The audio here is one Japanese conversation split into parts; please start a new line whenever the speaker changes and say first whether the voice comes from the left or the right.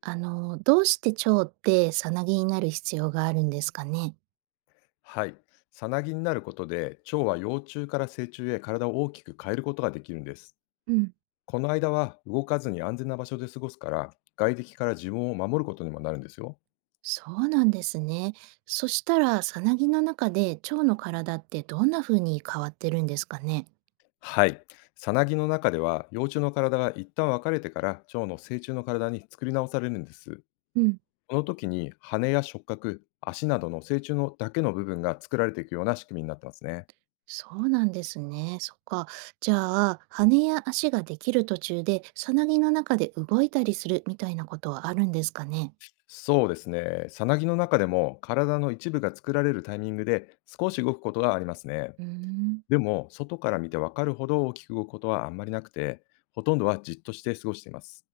right: どうして腸ってさなぎになる必要があるんですかね？
left: はい。さなぎになることで、蝶は幼虫から成虫へ体を大きく変えることができるんです。
right: うん。
left: この間は動かずに安全な場所で過ごすから、外敵から自分を守ることにもなるんですよ。
right: そうなんですね。そしたら、さなぎの中で腸の体ってどんな風に変わってるんですかね？
left: はい。さなぎの中では、幼虫の体が一旦分かれてから、蝶の成虫の体に作り直されるんです。
right: うん。
left: この時に、羽や触覚、足などの成虫のだけの部分が作られていくような仕組みになってますね。
right: そうなんですね。そっか。じゃあ、羽や足ができる途中で、さなぎの中で動いたりするみたいなことはあるんですかね？
left: そうですね。さなぎの中でも、体の一部が作られるタイミングで少し動くことがありますね。
right: うーん。
left: でも、外から見てわかるほど大きく動くことはあんまりなくて、ほとんどはじっとして過ごしています。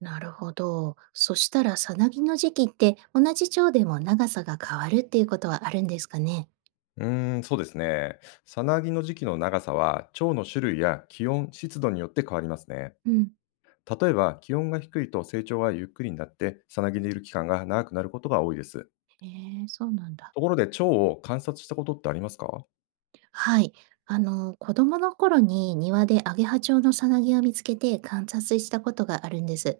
right: なるほど。そしたら、さなぎの時期って同じ腸でも長さが変わるっていうことはあるんですかね？
left: うーん、そうですね。さなぎの時期の長さは、腸の種類や気温、湿度によって変わりますね。例えば、気温が低いと成長がゆっくりになって、さなぎにいる期間が長くなることが多いです。
right: ええ、そうなんだ。
left: ところで、腸を観察したことってありますか？
right: はい。子供の頃に庭でアゲハチョウのさなぎを見つけて観察したことがあるんです。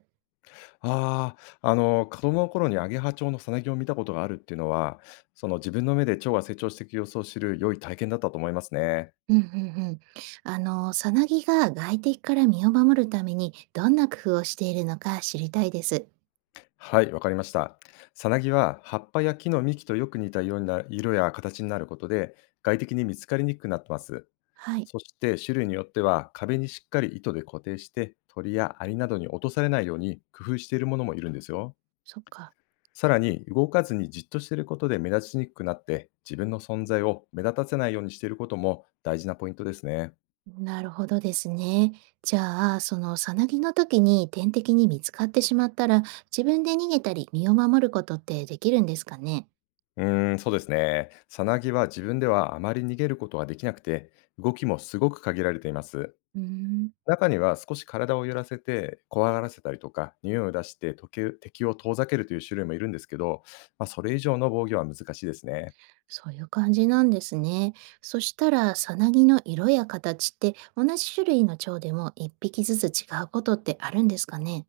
left: あ子供の頃にアゲハチョウのさなぎを見たことがあるっていうのは、その自分の目で腸が成長していく様子を知る良い体験だったと思いますね。
right: うんうんうん。さなぎが外敵から身を守るためにどんな工夫をしているのか知りたいです。
left: はい、わかりました。サナギは葉っぱや木の幹とよく似た色や形になることで、外的に見つかりにくくなってます。
right: はい。
left: そして、種類によっては壁にしっかり糸で固定して、鳥やアリなどに落とされないように工夫しているものもいるんですよ。
right: そっか。
left: さらに、動かずにじっとしていることで目立ちにくくなって、自分の存在を目立たせないようにしていることも大事なポイントですね。
right: なるほどですね。じゃあ、そのさなぎの時に天敵に見つかってしまったら、自分で逃げたり身を守ることってできるんですかね。
left: うーん、そうですね。サナギは自分ではあまり逃げることができなくて、動きもすごく限られています。
right: うーん。
left: 中には少し体を揺らせて怖がらせたりとか、匂いを出してとけ敵を遠ざけるという種類もいるんですけど、まあ、それ以上の防御は難しいですね。
right: そういう感じなんですね。そしたら、さなぎの色や形って同じ種類の蝶でも一匹ずつ違うことってあるんですかね。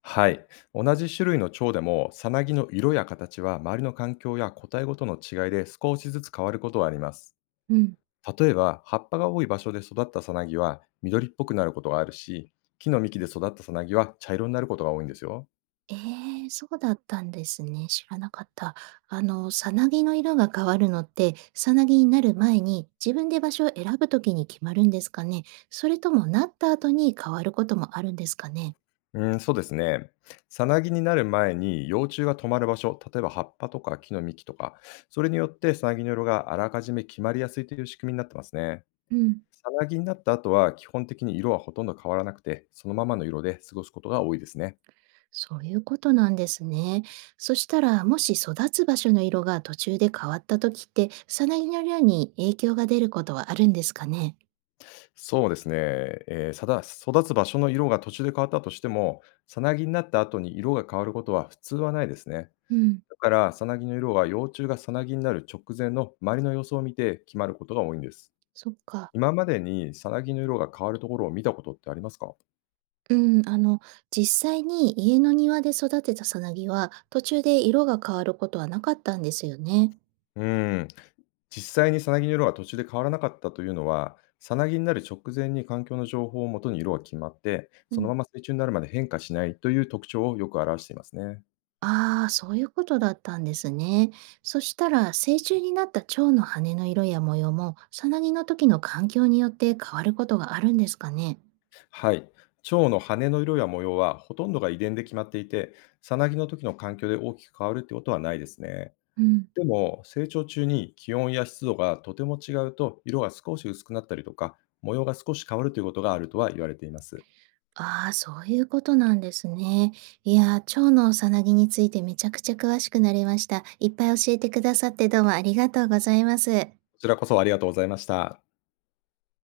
left: はい。同じ種類の蝶でも、さなぎの色や形は周りの環境や個体ごとの違いで少しずつ変わることはあります。
right: うん、
left: 例えば、葉っぱが多い場所で育ったさなぎは緑っぽくなることがあるし、木の幹で育ったさなぎは茶色になることが多いんですよ。
right: えー、そうだったんですね。知らなかった。さなぎの色が変わるのって、さなぎになる前に自分で場所を選ぶときに決まるんですかね。それともなった後に変わることもあるんですかね。
left: うん、そうですね。さなぎになる前に幼虫が止まる場所、例えば葉っぱとか木の幹とか、それによってさなぎの色があらかじめ決まりやすいという仕組みになってますね。
right: うん。
left: さなぎになった後は基本的に色はほとんど変わらなくて、そのままの色で過ごすことが多いですね。
right: そういうことなんですね。そしたら、もし育つ場所の色が途中で変わった時って、サナギの量に影響が出ることはあるんですかね。
left: そうですね。育つ場所の色が途中で変わったとしても、さなぎになった後に色が変わることは普通はないですね。
right: うん、
left: だから、さなぎの色は幼虫がさなぎになる直前の周りの様子を見て決まることが多いんです。
right: そっか。
left: 今までにさなぎの色が変わるところを見たことってありますか？
right: うん、あの、実際に家の庭で育てたサナギは、途中で色が変わることはなかったんですよね。
left: うーん、実際にさなぎの色が途中で変わらなかったというのは、さなぎになる直前に環境の情報をもとに色が決まって、
right: う
left: その
right: ん。
left: まま水中になるまで変化しないという特徴をよく表していますね。
right: ああ、そういうことだったんですね。そしたら、成虫になった蝶の羽の色や模様も、サナギの時の環境によって変わることがあるんですかね。
left: はい。蝶の羽の色や模様はほとんどが遺伝で決まっていて、さなぎの時の環境で大きく変わるってことはないですね。
right: うん。
left: でも、成長中に気温や湿度がとても違うと、色が少し薄くなったりとか、模様が少し変わるということがあるとは言われています。
right: ああ、そういうことなんですね。いやー、腸のさなぎについてめちゃくちゃ詳しくなりました。いっぱい教えてくださってどうもありがとうございます。
left: こちらこそ、ありがとうございました。